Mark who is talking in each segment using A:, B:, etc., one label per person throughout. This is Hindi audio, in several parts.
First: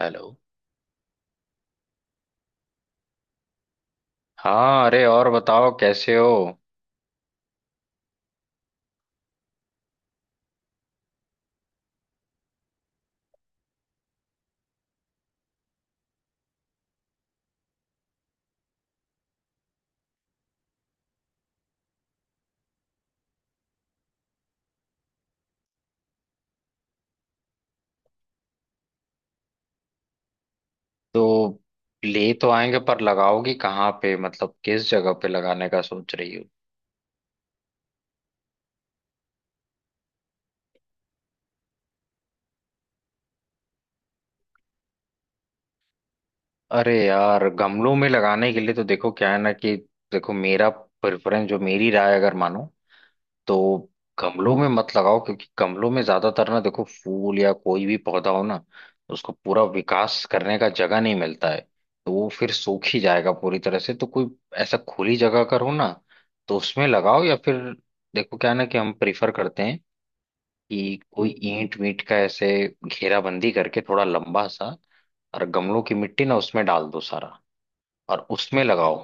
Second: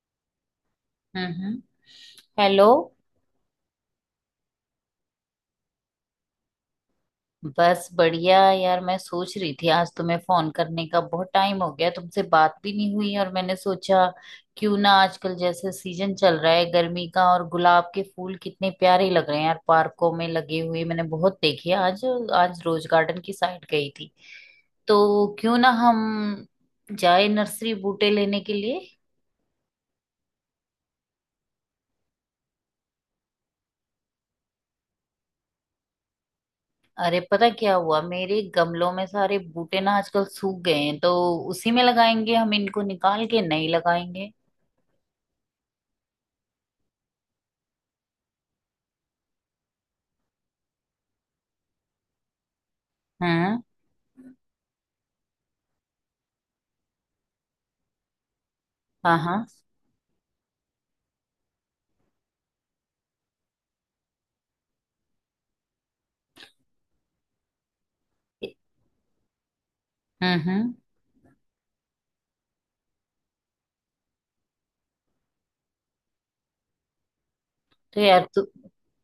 A: हेलो।
B: हम्म। हेलो।
A: हाँ, अरे और बताओ कैसे हो।
B: बस बढ़िया यार, मैं सोच रही थी आज तुम्हें फोन करने का बहुत टाइम हो गया, तुमसे बात भी नहीं हुई और मैंने सोचा क्यों ना। आजकल जैसे सीजन चल रहा है गर्मी का और गुलाब के फूल कितने प्यारे लग रहे हैं यार, पार्कों में लगे हुए मैंने बहुत देखे आज। आज रोज गार्डन की साइड गई थी, तो क्यों ना हम जाए नर्सरी बूटे लेने के लिए।
A: तो ले तो आएंगे पर लगाओगी कहाँ पे, मतलब किस जगह पे लगाने का सोच रही हो।
B: अरे पता क्या हुआ, मेरे गमलों में सारे बूटे ना आजकल सूख गए हैं, तो उसी में लगाएंगे हम, इनको निकाल के नहीं लगाएंगे।
A: अरे यार गमलों में लगाने के लिए तो देखो क्या है ना कि देखो, मेरा प्रेफरेंस जो मेरी राय अगर मानो तो
B: हम्म।
A: गमलों में मत लगाओ, क्योंकि गमलों में ज्यादातर ना देखो फूल या कोई भी पौधा हो ना
B: हाँ
A: उसको
B: हाँ।
A: पूरा विकास करने का जगह नहीं मिलता है। तो वो फिर सूख ही जाएगा पूरी तरह से। तो कोई ऐसा खुली जगह करो ना तो उसमें लगाओ, या फिर देखो क्या है ना कि हम प्रिफर करते हैं
B: हम्म।
A: कि कोई ईंट वीट का ऐसे घेराबंदी करके थोड़ा लंबा सा, और गमलों की मिट्टी ना उसमें डाल दो सारा
B: तो
A: और
B: यार तू।
A: उसमें लगाओ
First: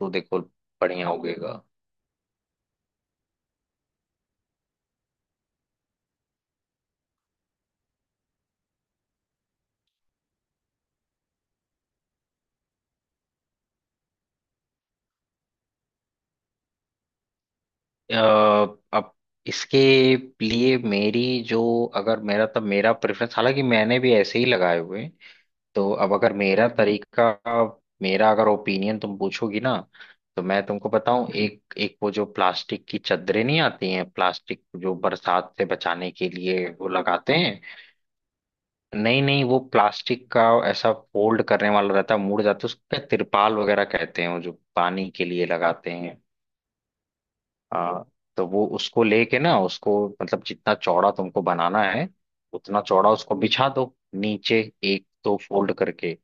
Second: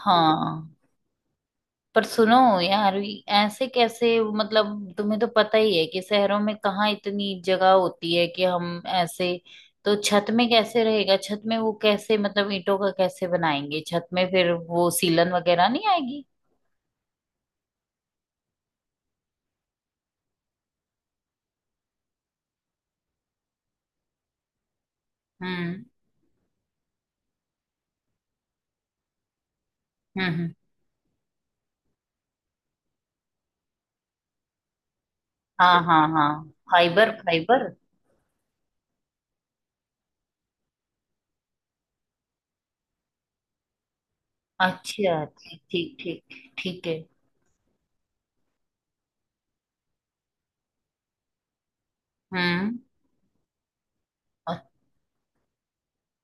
A: तो देखो बढ़िया उगेगा।
B: पर सुनो यार, ये ऐसे कैसे, मतलब तुम्हें तो पता ही है कि शहरों में कहाँ इतनी जगह होती है कि हम ऐसे। तो छत में कैसे रहेगा, छत में वो कैसे, मतलब ईंटों का कैसे बनाएंगे छत में, फिर वो सीलन वगैरह नहीं आएगी?
A: अ, अब इसके लिए मेरी जो अगर मेरा तब मेरा प्रेफरेंस, हालांकि मैंने भी ऐसे ही लगाए हुए हैं।
B: हम्म
A: तो अब अगर मेरा तरीका मेरा अगर ओपिनियन तुम पूछोगी ना
B: हम्म
A: तो
B: हम्म।
A: मैं तुमको बताऊं। एक एक वो जो प्लास्टिक की चादरें नहीं आती हैं, प्लास्टिक जो बरसात से
B: हाँ हाँ
A: बचाने के
B: हाँ।
A: लिए वो
B: फाइबर
A: लगाते हैं।
B: फाइबर।
A: नहीं नहीं, वो प्लास्टिक का ऐसा फोल्ड करने वाला रहता है, मुड़ जाता है, उसका तिरपाल वगैरह कहते हैं, वो जो पानी
B: अच्छा
A: के लिए
B: ठीक
A: लगाते
B: ठीक
A: हैं।
B: ठीक। ठीक है।
A: हाँ, तो वो उसको लेके ना उसको, मतलब जितना चौड़ा तुमको बनाना है
B: हम्म।
A: उतना चौड़ा उसको बिछा दो नीचे
B: अ-
A: एक दो फोल्ड करके।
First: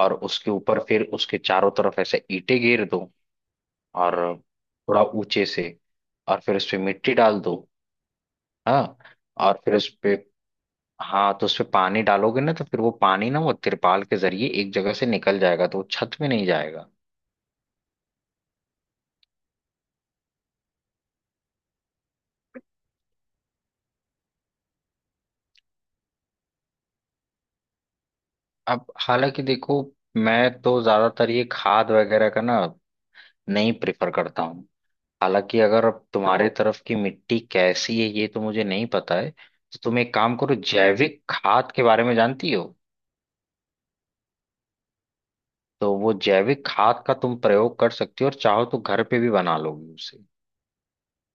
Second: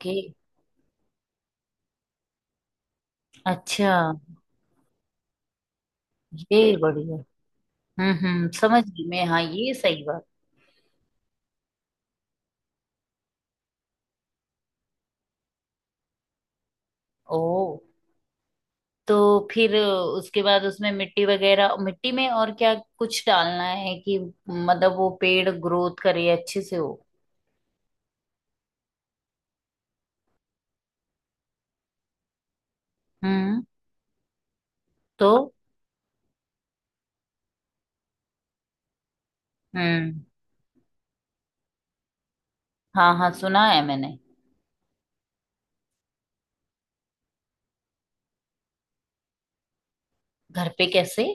A: और उसके ऊपर फिर उसके चारों तरफ ऐसे ईंटें घेर दो,
B: अच्छा।
A: और थोड़ा ऊंचे से। और फिर उस
B: ये
A: पे मिट्टी
B: बढ़िया।
A: डाल दो।
B: हम्म, समझ
A: हाँ,
B: गई मैं, हाँ
A: और
B: ये
A: फिर उस
B: सही
A: पे,
B: बात।
A: हाँ तो उस पे पानी डालोगे ना तो फिर वो पानी ना वो तिरपाल के जरिए एक जगह से निकल जाएगा, तो वो छत में नहीं जाएगा।
B: ओ, तो फिर उसके बाद उसमें मिट्टी वगैरह, मिट्टी में और क्या कुछ डालना है कि मतलब वो पेड़ ग्रोथ करे अच्छे से हो।
A: अब हालांकि देखो, मैं तो ज्यादातर ये खाद वगैरह का ना
B: हम्म।
A: नहीं प्रेफर करता हूँ।
B: तो।
A: हालांकि अगर अब तुम्हारे तरफ की मिट्टी कैसी है ये तो मुझे नहीं पता है, तो तुम एक
B: हम्म।
A: काम करो, जैविक खाद के बारे में जानती हो।
B: हाँ हाँ सुना है मैंने।
A: तो वो जैविक खाद का तुम प्रयोग कर सकती हो, और चाहो तो घर पे भी बना लोगी उसे।
B: घर पे कैसे?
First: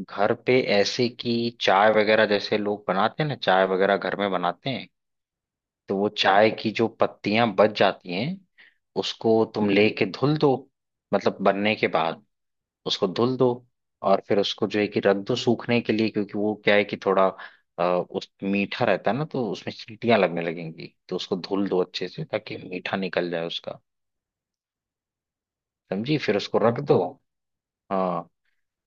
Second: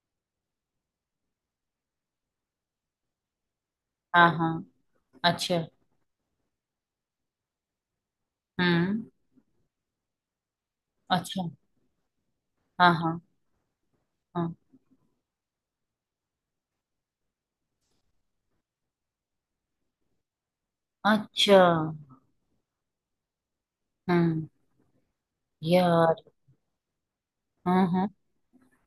A: घर पे ऐसे कि चाय वगैरह जैसे लोग बनाते हैं ना, चाय वगैरह घर
B: हाँ
A: में
B: हाँ।
A: बनाते हैं।
B: अच्छा।
A: तो वो चाय की जो पत्तियां बच जाती हैं
B: हम्म।
A: उसको तुम लेके धुल दो, मतलब
B: अच्छा।
A: बनने के बाद
B: हाँ
A: उसको
B: हाँ
A: धुल दो। और फिर
B: हाँ।
A: उसको जो है कि रख दो सूखने के लिए, क्योंकि वो क्या है कि थोड़ा उस मीठा रहता है ना तो उसमें चींटियां लगने लगेंगी, तो उसको
B: अच्छा।
A: धुल दो अच्छे से, ताकि मीठा निकल जाए उसका।
B: हम्म। यार।
A: समझी? फिर उसको रख दो।
B: हाँ हाँ
A: हाँ,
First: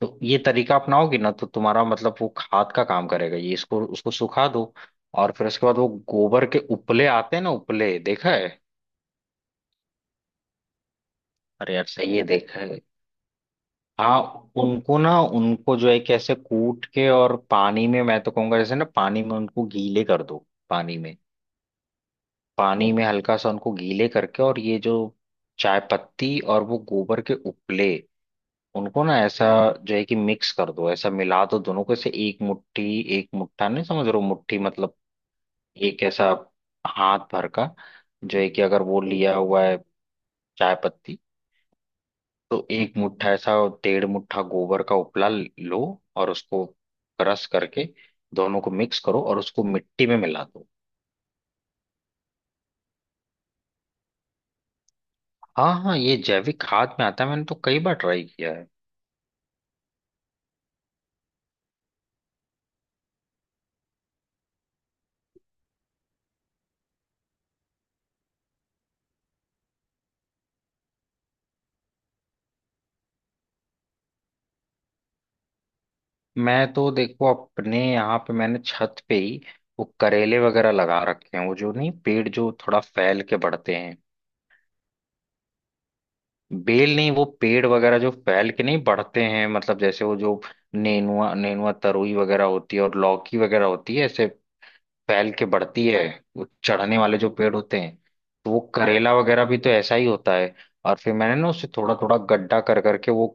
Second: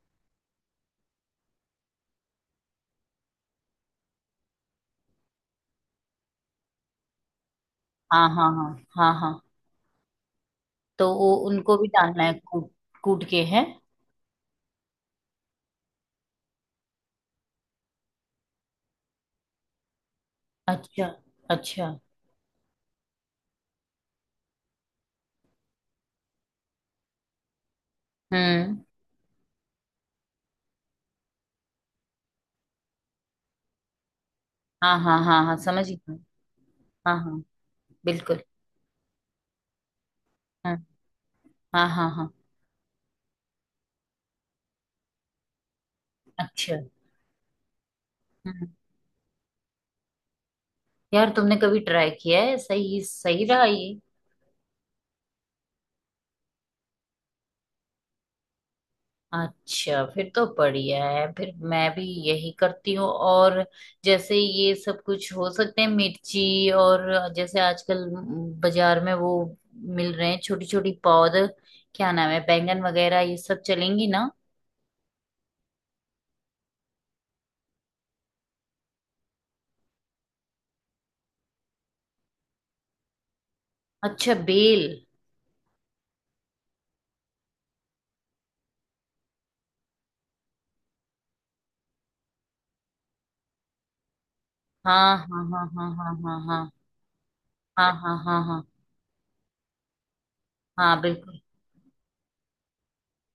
A: तो ये तरीका अपनाओगी ना तो तुम्हारा मतलब वो खाद का काम करेगा ये, इसको उसको सुखा दो। और फिर उसके बाद वो गोबर के उपले आते हैं ना, उपले
B: हाँ
A: देखा है।
B: हाँ हाँ हाँ हाँ। तो वो
A: अरे
B: उनको
A: यार
B: भी
A: सही है
B: डालना है
A: देखा
B: कूट?
A: है।
B: कूट के है?
A: हाँ, उनको ना उनको जो है कि ऐसे कूट के और पानी में, मैं तो कहूंगा जैसे ना पानी में उनको गीले कर दो, पानी
B: अच्छा।
A: में,
B: अच्छा।
A: पानी में हल्का सा उनको गीले करके। और ये जो चाय पत्ती और वो गोबर के उपले,
B: हम्म।
A: उनको ना ऐसा जो है कि मिक्स कर दो, ऐसा मिला दो दोनों को ऐसे एक मुट्ठी, एक मुट्ठा नहीं, समझ रहे हो मुट्ठी मतलब
B: हाँ हाँ हाँ हाँ समझ
A: एक
B: गई।
A: ऐसा
B: हाँ
A: हाथ
B: हाँ
A: भर का, जो
B: बिल्कुल।
A: है कि अगर वो लिया हुआ है
B: हाँ
A: चाय पत्ती
B: हाँ हाँ हाँ।
A: तो एक मुट्ठा ऐसा, डेढ़ मुट्ठा गोबर का उपला लो। और उसको
B: अच्छा।
A: क्रश करके दोनों
B: हम्म।
A: को मिक्स करो और उसको मिट्टी में मिला दो।
B: यार तुमने कभी ट्राई किया है, सही सही रहा ये?
A: हाँ हाँ, ये जैविक खाद में आता है, मैंने तो कई बार ट्राई किया है।
B: अच्छा फिर तो बढ़िया है, फिर मैं भी यही करती हूँ। और जैसे ये सब कुछ हो सकते हैं, मिर्ची और जैसे आजकल बाजार में वो मिल रहे हैं, छोटी छोटी पौध, क्या नाम है बैंगन वगैरह, ये सब चलेंगी ना?
A: मैं तो देखो अपने यहाँ पे मैंने छत पे ही वो करेले वगैरह लगा रखे हैं, वो जो नहीं पेड़ जो थोड़ा फैल के बढ़ते हैं।
B: अच्छा बेल।
A: बेल नहीं, वो पेड़ वगैरह जो फैल के नहीं बढ़ते हैं, मतलब जैसे वो जो नेनुआ, नेनुआ तरुई वगैरह होती है, और लौकी वगैरह होती है, ऐसे
B: हाँ
A: फैल
B: हाँ
A: के
B: हाँ
A: बढ़ती है।
B: हाँ हाँ
A: वो
B: हाँ
A: चढ़ने वाले जो पेड़ होते
B: हाँ
A: हैं,
B: हाँ हाँ हाँ
A: तो वो
B: हाँ
A: करेला वगैरह भी तो ऐसा ही होता है। और
B: हाँ।
A: फिर मैंने
B: बिल्कुल।
A: ना उसे थोड़ा थोड़ा गड्ढा कर करके वो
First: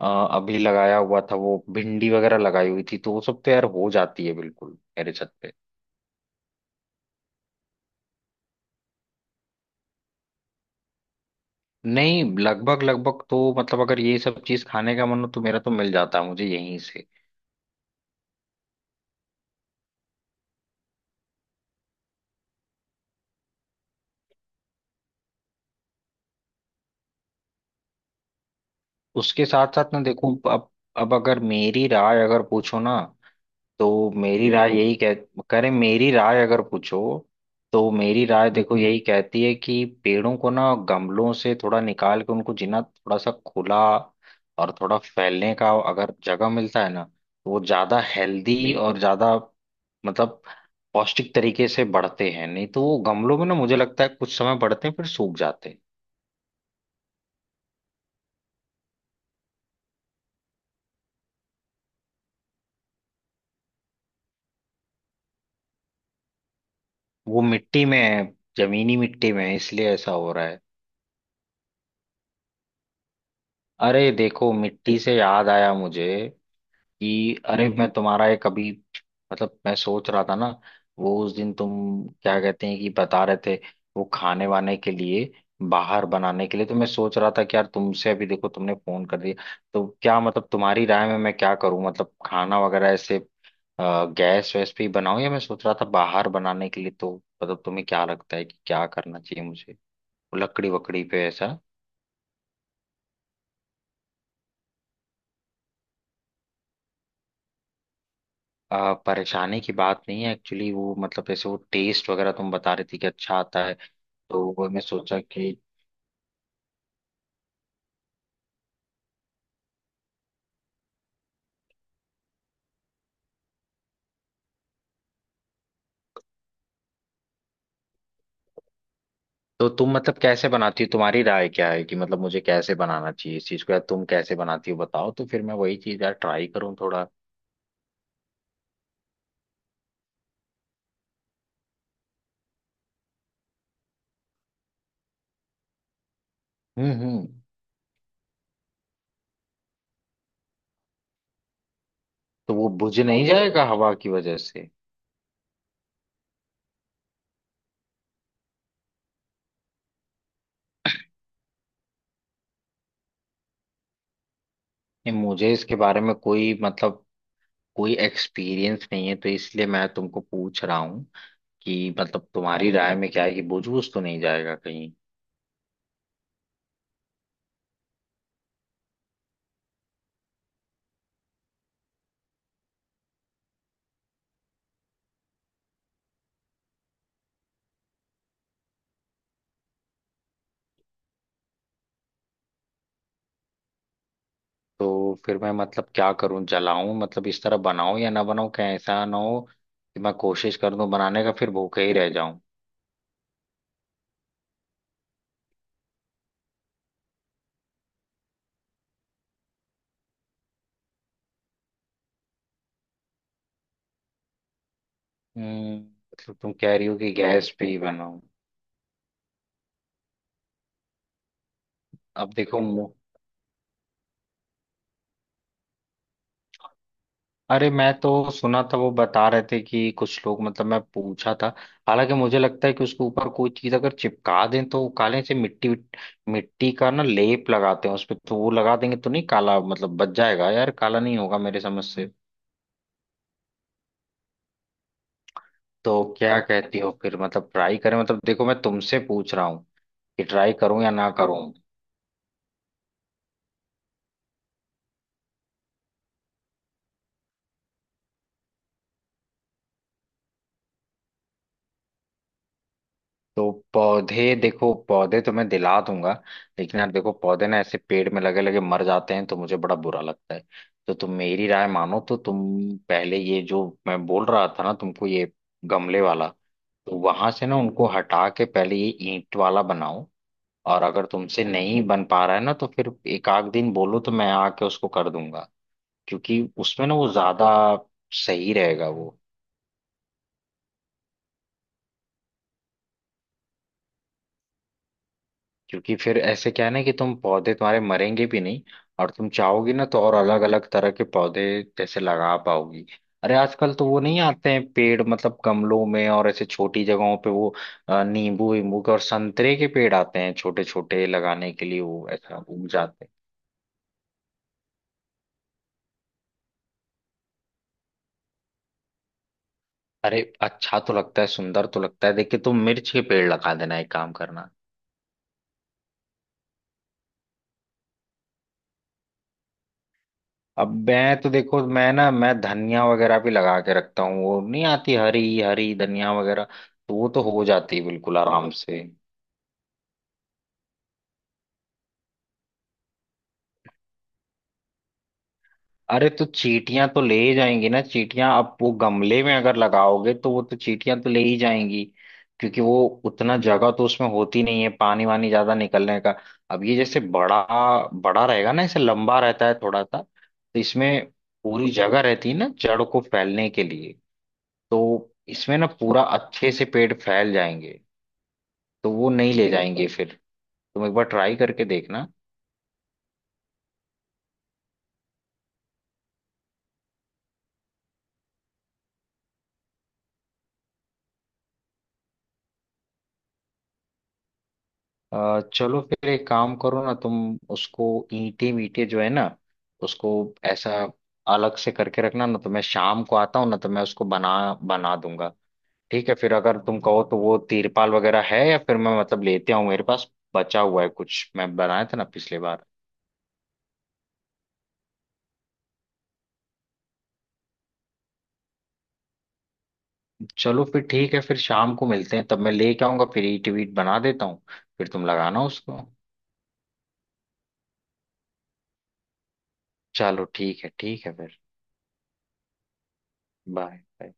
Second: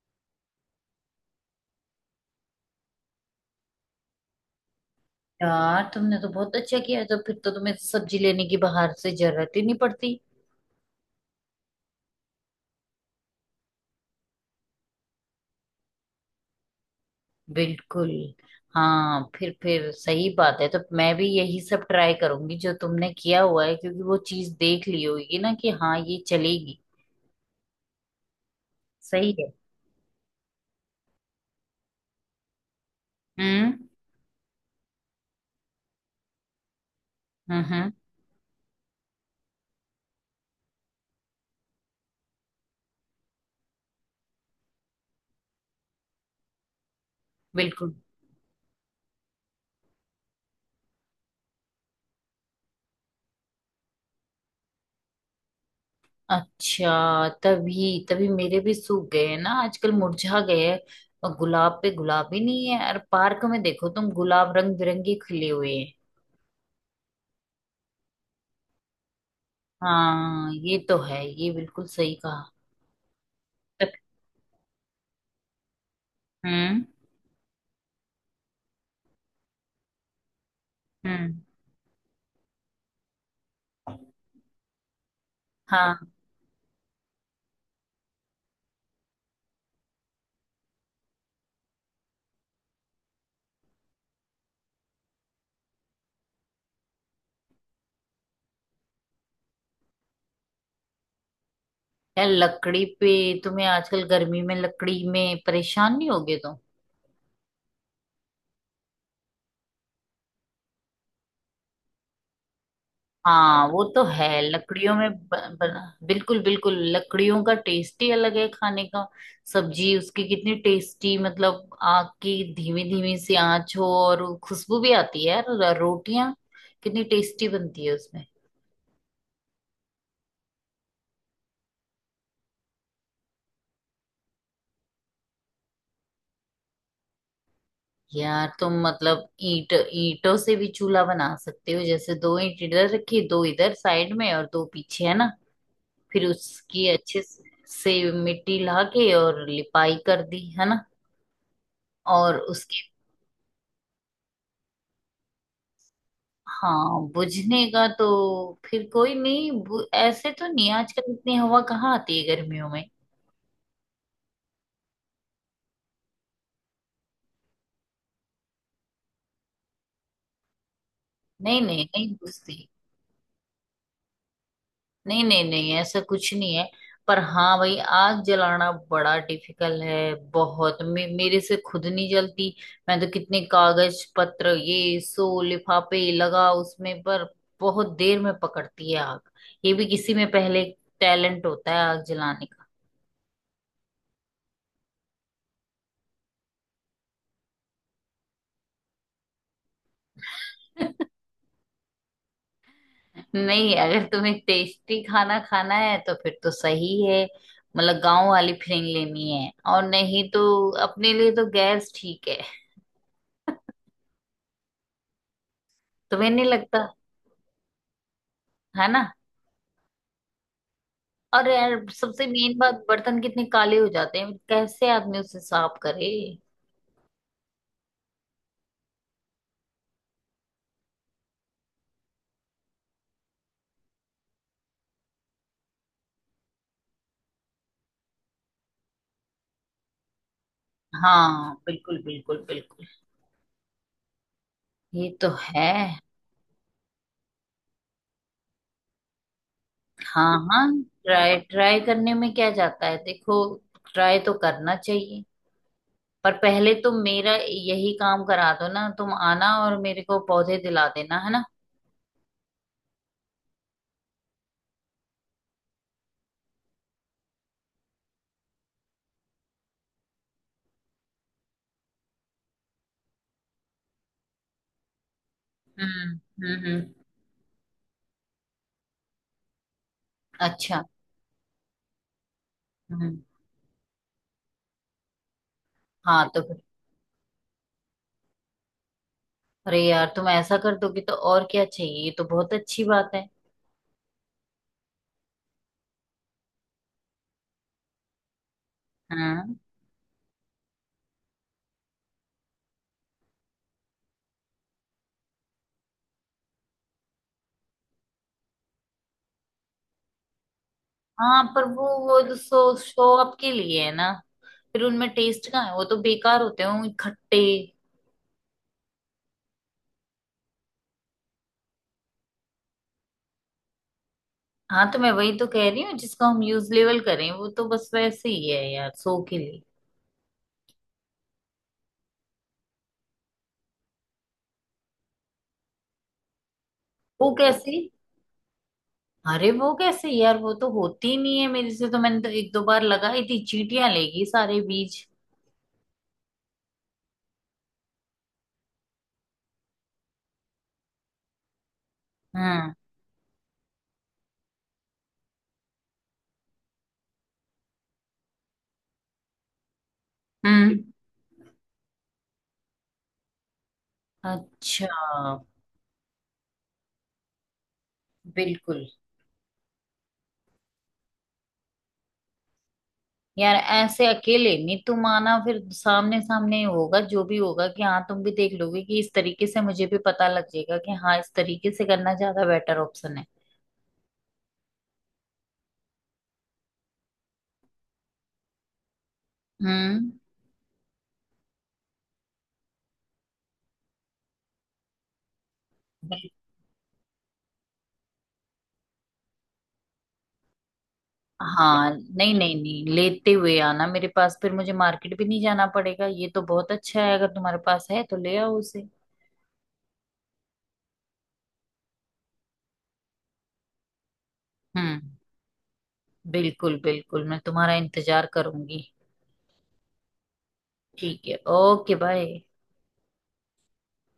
A: अ, अभी लगाया हुआ था, वो भिंडी वगैरह लगाई हुई थी, तो वो सब तो यार हो जाती है बिल्कुल मेरे छत पे।
B: यार तुमने तो बहुत अच्छा किया है, तो फिर तो तुम्हें सब्जी लेने की बाहर से जरूरत ही नहीं पड़ती।
A: नहीं, लगभग लगभग तो, मतलब अगर ये सब चीज खाने का मन हो तो मेरा तो मिल जाता है मुझे यहीं से।
B: बिल्कुल। हाँ, फिर सही बात है। तो मैं भी यही सब ट्राई करूंगी जो तुमने किया हुआ है, क्योंकि वो चीज देख ली होगी ना कि हाँ ये चलेगी। सही
A: उसके
B: है।
A: साथ साथ ना देखो अब अगर मेरी राय अगर पूछो ना
B: हम्म
A: तो मेरी राय बिल्कुल यही कह कह रहे, मेरी राय अगर पूछो तो
B: हम्म।
A: मेरी राय देखो यही कहती है कि पेड़ों को ना गमलों से थोड़ा निकाल के उनको जिना थोड़ा सा खुला और थोड़ा फैलने का अगर जगह मिलता है ना तो वो
B: बिल्कुल।
A: ज्यादा हेल्दी और ज्यादा, मतलब पौष्टिक तरीके से बढ़ते हैं। नहीं तो वो गमलों में ना मुझे लगता है कुछ समय बढ़ते हैं फिर सूख जाते हैं।
B: अच्छा, तभी तभी मेरे भी सूख गए हैं ना आजकल, मुरझा गए हैं। और गुलाब पे गुलाब ही नहीं है, और पार्क में देखो तुम गुलाब रंग बिरंगे खिले हुए हैं।
A: वो मिट्टी में है, जमीनी मिट्टी में है, इसलिए ऐसा हो रहा
B: हाँ
A: है।
B: ये तो है, ये बिल्कुल सही कहा। तब-
A: अरे देखो मिट्टी से याद आया मुझे
B: हम्म
A: कि अरे मैं तुम्हारा एक अभी, मतलब मैं सोच रहा था ना वो उस
B: हम्म।
A: दिन तुम क्या कहते हैं कि बता रहे थे वो खाने वाने के लिए बाहर
B: हाँ,
A: बनाने के लिए। तो मैं सोच रहा था कि यार तुमसे अभी, देखो तुमने फोन कर दिया। तो क्या मतलब तुम्हारी राय में मैं क्या करूं, मतलब खाना वगैरह ऐसे गैस वैस पे ही बनाऊं, या मैं सोच रहा था बाहर बनाने के लिए तो, मतलब तुम्हें क्या लगता है कि क्या करना चाहिए मुझे, लकड़ी वकड़ी पे ऐसा।
B: यार लकड़ी पे? तुम्हें आजकल गर्मी में लकड़ी में परेशान नहीं होगे तो?
A: परेशानी की बात नहीं है, एक्चुअली वो मतलब जैसे वो टेस्ट वगैरह तुम बता रही थी कि अच्छा आता
B: हाँ
A: है।
B: वो तो है,
A: तो मैंने
B: लकड़ियों में
A: सोचा कि,
B: बना, बिल्कुल बिल्कुल लकड़ियों का टेस्ट ही अलग है खाने का। सब्जी उसकी कितनी टेस्टी, मतलब आग की धीमी धीमी सी आंच हो और खुशबू भी आती है यार, रोटियां कितनी टेस्टी बनती है उसमें।
A: तो तुम मतलब कैसे बनाती हो, तुम्हारी राय क्या है कि मतलब मुझे कैसे बनाना चाहिए इस चीज को, या तुम कैसे बनाती हो बताओ, तो फिर मैं वही चीज यार ट्राई करूं थोड़ा।
B: यार तुम मतलब ईंट ईंटों से भी चूल्हा बना सकते हो, जैसे दो ईंट इधर रखी, दो इधर साइड में और दो पीछे, है ना? फिर उसकी अच्छे
A: हम्म,
B: से मिट्टी ला के और लिपाई कर दी, है ना? और
A: तो वो
B: उसके।
A: बुझ नहीं जाएगा हवा की वजह से?
B: हाँ बुझने का तो। फिर कोई नहीं, ऐसे तो नहीं, आजकल इतनी हवा कहाँ आती है गर्मियों में।
A: नहीं, मुझे इसके बारे में कोई मतलब कोई एक्सपीरियंस नहीं है, तो इसलिए मैं तुमको पूछ रहा हूँ
B: नहीं नहीं
A: कि
B: नहीं
A: मतलब
B: बुझती।
A: तुम्हारी राय में क्या है कि बुझ बुझ तो नहीं जाएगा कहीं।
B: नहीं नहीं नहीं, ऐसा कुछ नहीं है। पर हाँ भाई, आग जलाना बड़ा डिफिकल्ट है, बहुत मेरे से खुद नहीं जलती। मैं तो कितने कागज पत्र ये सो लिफाफे लगा उसमें, पर बहुत देर में पकड़ती है आग। ये भी किसी में पहले टैलेंट होता है आग जलाने का।
A: तो फिर मैं मतलब क्या करूं, जलाऊं, मतलब इस तरह बनाऊं या ना बनाऊं, क्या ऐसा ना हो कि मैं कोशिश कर दूं बनाने का फिर भूखे ही रह जाऊं।
B: नहीं, अगर तुम्हें टेस्टी खाना खाना है तो फिर तो सही है, मतलब गांव वाली फीलिंग लेनी है। और नहीं तो अपने लिए तो गैस ठीक है। तुम्हें
A: मतलब
B: नहीं
A: तुम कह
B: लगता,
A: रही हो कि गैस पे ही बनाओ।
B: है ना? और यार सबसे
A: अब
B: मेन
A: देखो
B: बात, बर्तन कितने काले हो जाते हैं, कैसे आदमी उसे साफ करे।
A: अरे मैं तो सुना था वो बता रहे थे कि कुछ लोग, मतलब मैं पूछा था, हालांकि मुझे लगता है कि उसके ऊपर कोई चीज अगर चिपका दें तो वो काले से मिट्टी मिट्टी का ना लेप लगाते हैं उस पे तो वो लगा देंगे तो नहीं काला, मतलब बच जाएगा यार, काला नहीं होगा
B: हाँ
A: मेरे समझ
B: बिल्कुल
A: से।
B: बिल्कुल बिल्कुल, ये तो है।
A: तो क्या कहती हो फिर, मतलब ट्राई करें, मतलब देखो मैं तुमसे पूछ रहा हूँ कि
B: हाँ
A: ट्राई
B: हाँ।
A: करूं या ना
B: ट्राई
A: करूं।
B: ट्राई करने में क्या जाता है, देखो ट्राई तो करना चाहिए। पर पहले तुम मेरा यही काम करा दो ना, तुम आना और मेरे को पौधे दिला देना, है ना?
A: तो पौधे देखो, पौधे तो मैं दिला दूंगा, लेकिन यार देखो पौधे ना ऐसे पेड़ में लगे लगे मर जाते हैं तो मुझे बड़ा बुरा लगता है। तो तुम मेरी राय मानो तो तुम पहले ये जो मैं बोल रहा था ना तुमको, ये गमले
B: हम्म
A: वाला
B: हम्म।
A: तो वहां से ना उनको हटा के पहले ये ईंट वाला बनाओ। और
B: अच्छा।
A: अगर तुमसे नहीं बन पा रहा है ना तो फिर
B: हम्म।
A: एक आध दिन बोलो तो मैं आके उसको कर दूंगा,
B: हाँ तो
A: क्योंकि
B: फिर।
A: उसमें ना वो ज्यादा सही रहेगा वो।
B: अरे यार तुम ऐसा कर दोगे तो और क्या चाहिए, ये तो बहुत अच्छी बात है।
A: क्योंकि फिर ऐसे क्या है ना कि तुम पौधे तुम्हारे मरेंगे भी नहीं, और तुम
B: हाँ
A: चाहोगी ना तो और अलग अलग तरह के पौधे जैसे लगा पाओगी। अरे आजकल तो वो नहीं आते हैं पेड़, मतलब गमलों में और ऐसे छोटी जगहों पे वो नींबू वींबू के और संतरे के पेड़ आते हैं, छोटे छोटे
B: हाँ।
A: लगाने के
B: पर
A: लिए
B: वो
A: वो
B: वो
A: ऐसा उग
B: सो
A: जाते
B: शो
A: हैं।
B: अप के लिए है ना, फिर उनमें टेस्ट कहाँ है, वो तो बेकार होते हैं खट्टे।
A: अरे अच्छा तो लगता है, सुंदर तो लगता है, देखिए तुम मिर्च के पेड़ लगा देना, एक काम करना।
B: हाँ तो मैं वही तो कह रही हूँ, जिसका हम यूज लेवल करें, वो तो बस वैसे ही है यार सो के लिए।
A: अब मैं तो देखो मैं ना मैं धनिया वगैरह भी लगा के रखता हूँ, वो नहीं आती हरी हरी धनिया वगैरह, तो वो तो
B: वो
A: हो जाती
B: कैसे?
A: है बिल्कुल आराम से।
B: अरे वो कैसे यार, वो तो होती ही नहीं है मेरे से। तो मैंने तो एक दो बार लगाई थी, चींटियां लेगी सारे बीज।
A: अरे तो चींटियां तो ले ही जाएंगी ना, चींटियां अब वो गमले में अगर लगाओगे तो वो तो चींटियां तो ले ही जाएंगी, क्योंकि
B: हम्म
A: वो उतना जगह तो उसमें होती नहीं है पानी वानी ज्यादा निकलने का। अब ये जैसे बड़ा बड़ा रहेगा ना, ऐसे लंबा रहता है थोड़ा सा, तो
B: हम्म।
A: इसमें पूरी जगह रहती है ना जड़ को फैलने के लिए।
B: अच्छा।
A: तो इसमें ना पूरा अच्छे से पेड़ फैल जाएंगे,
B: बिल्कुल।
A: तो वो नहीं ले जाएंगे फिर। तुम एक बार ट्राई करके देखना।
B: यार ऐसे अकेले नहीं, तुम आना फिर सामने सामने ही होगा, जो भी होगा कि हाँ तुम भी देख लोगे कि इस तरीके से, मुझे भी पता लग जाएगा कि हाँ इस तरीके से करना ज्यादा बेटर ऑप्शन है।
A: चलो फिर एक काम करो ना तुम, उसको ईंटे मीटे जो है ना उसको
B: हम्म।
A: ऐसा अलग से करके रखना ना, तो मैं शाम को आता हूँ ना तो मैं उसको बना बना दूंगा। ठीक है
B: बिल-
A: फिर, अगर तुम कहो तो वो तिरपाल वगैरह है, या फिर मैं मतलब लेते आऊँ, मेरे पास बचा हुआ है कुछ, मैं बनाया
B: हाँ,
A: था ना
B: नहीं
A: पिछले
B: नहीं
A: बार।
B: नहीं, लेते हुए आना मेरे पास, फिर मुझे मार्केट भी नहीं जाना पड़ेगा, ये तो बहुत अच्छा है, अगर तुम्हारे पास है तो ले आओ उसे।
A: चलो फिर ठीक है, फिर शाम को मिलते हैं तब मैं लेके आऊंगा, फिर ईंट वीट बना देता हूँ। फिर तुम
B: हम्म।
A: लगाना उसको।
B: बिल्कुल बिल्कुल, मैं तुम्हारा इंतजार करूंगी।
A: चलो ठीक है
B: ठीक
A: फिर।
B: है, ओके, बाय।
A: बाय।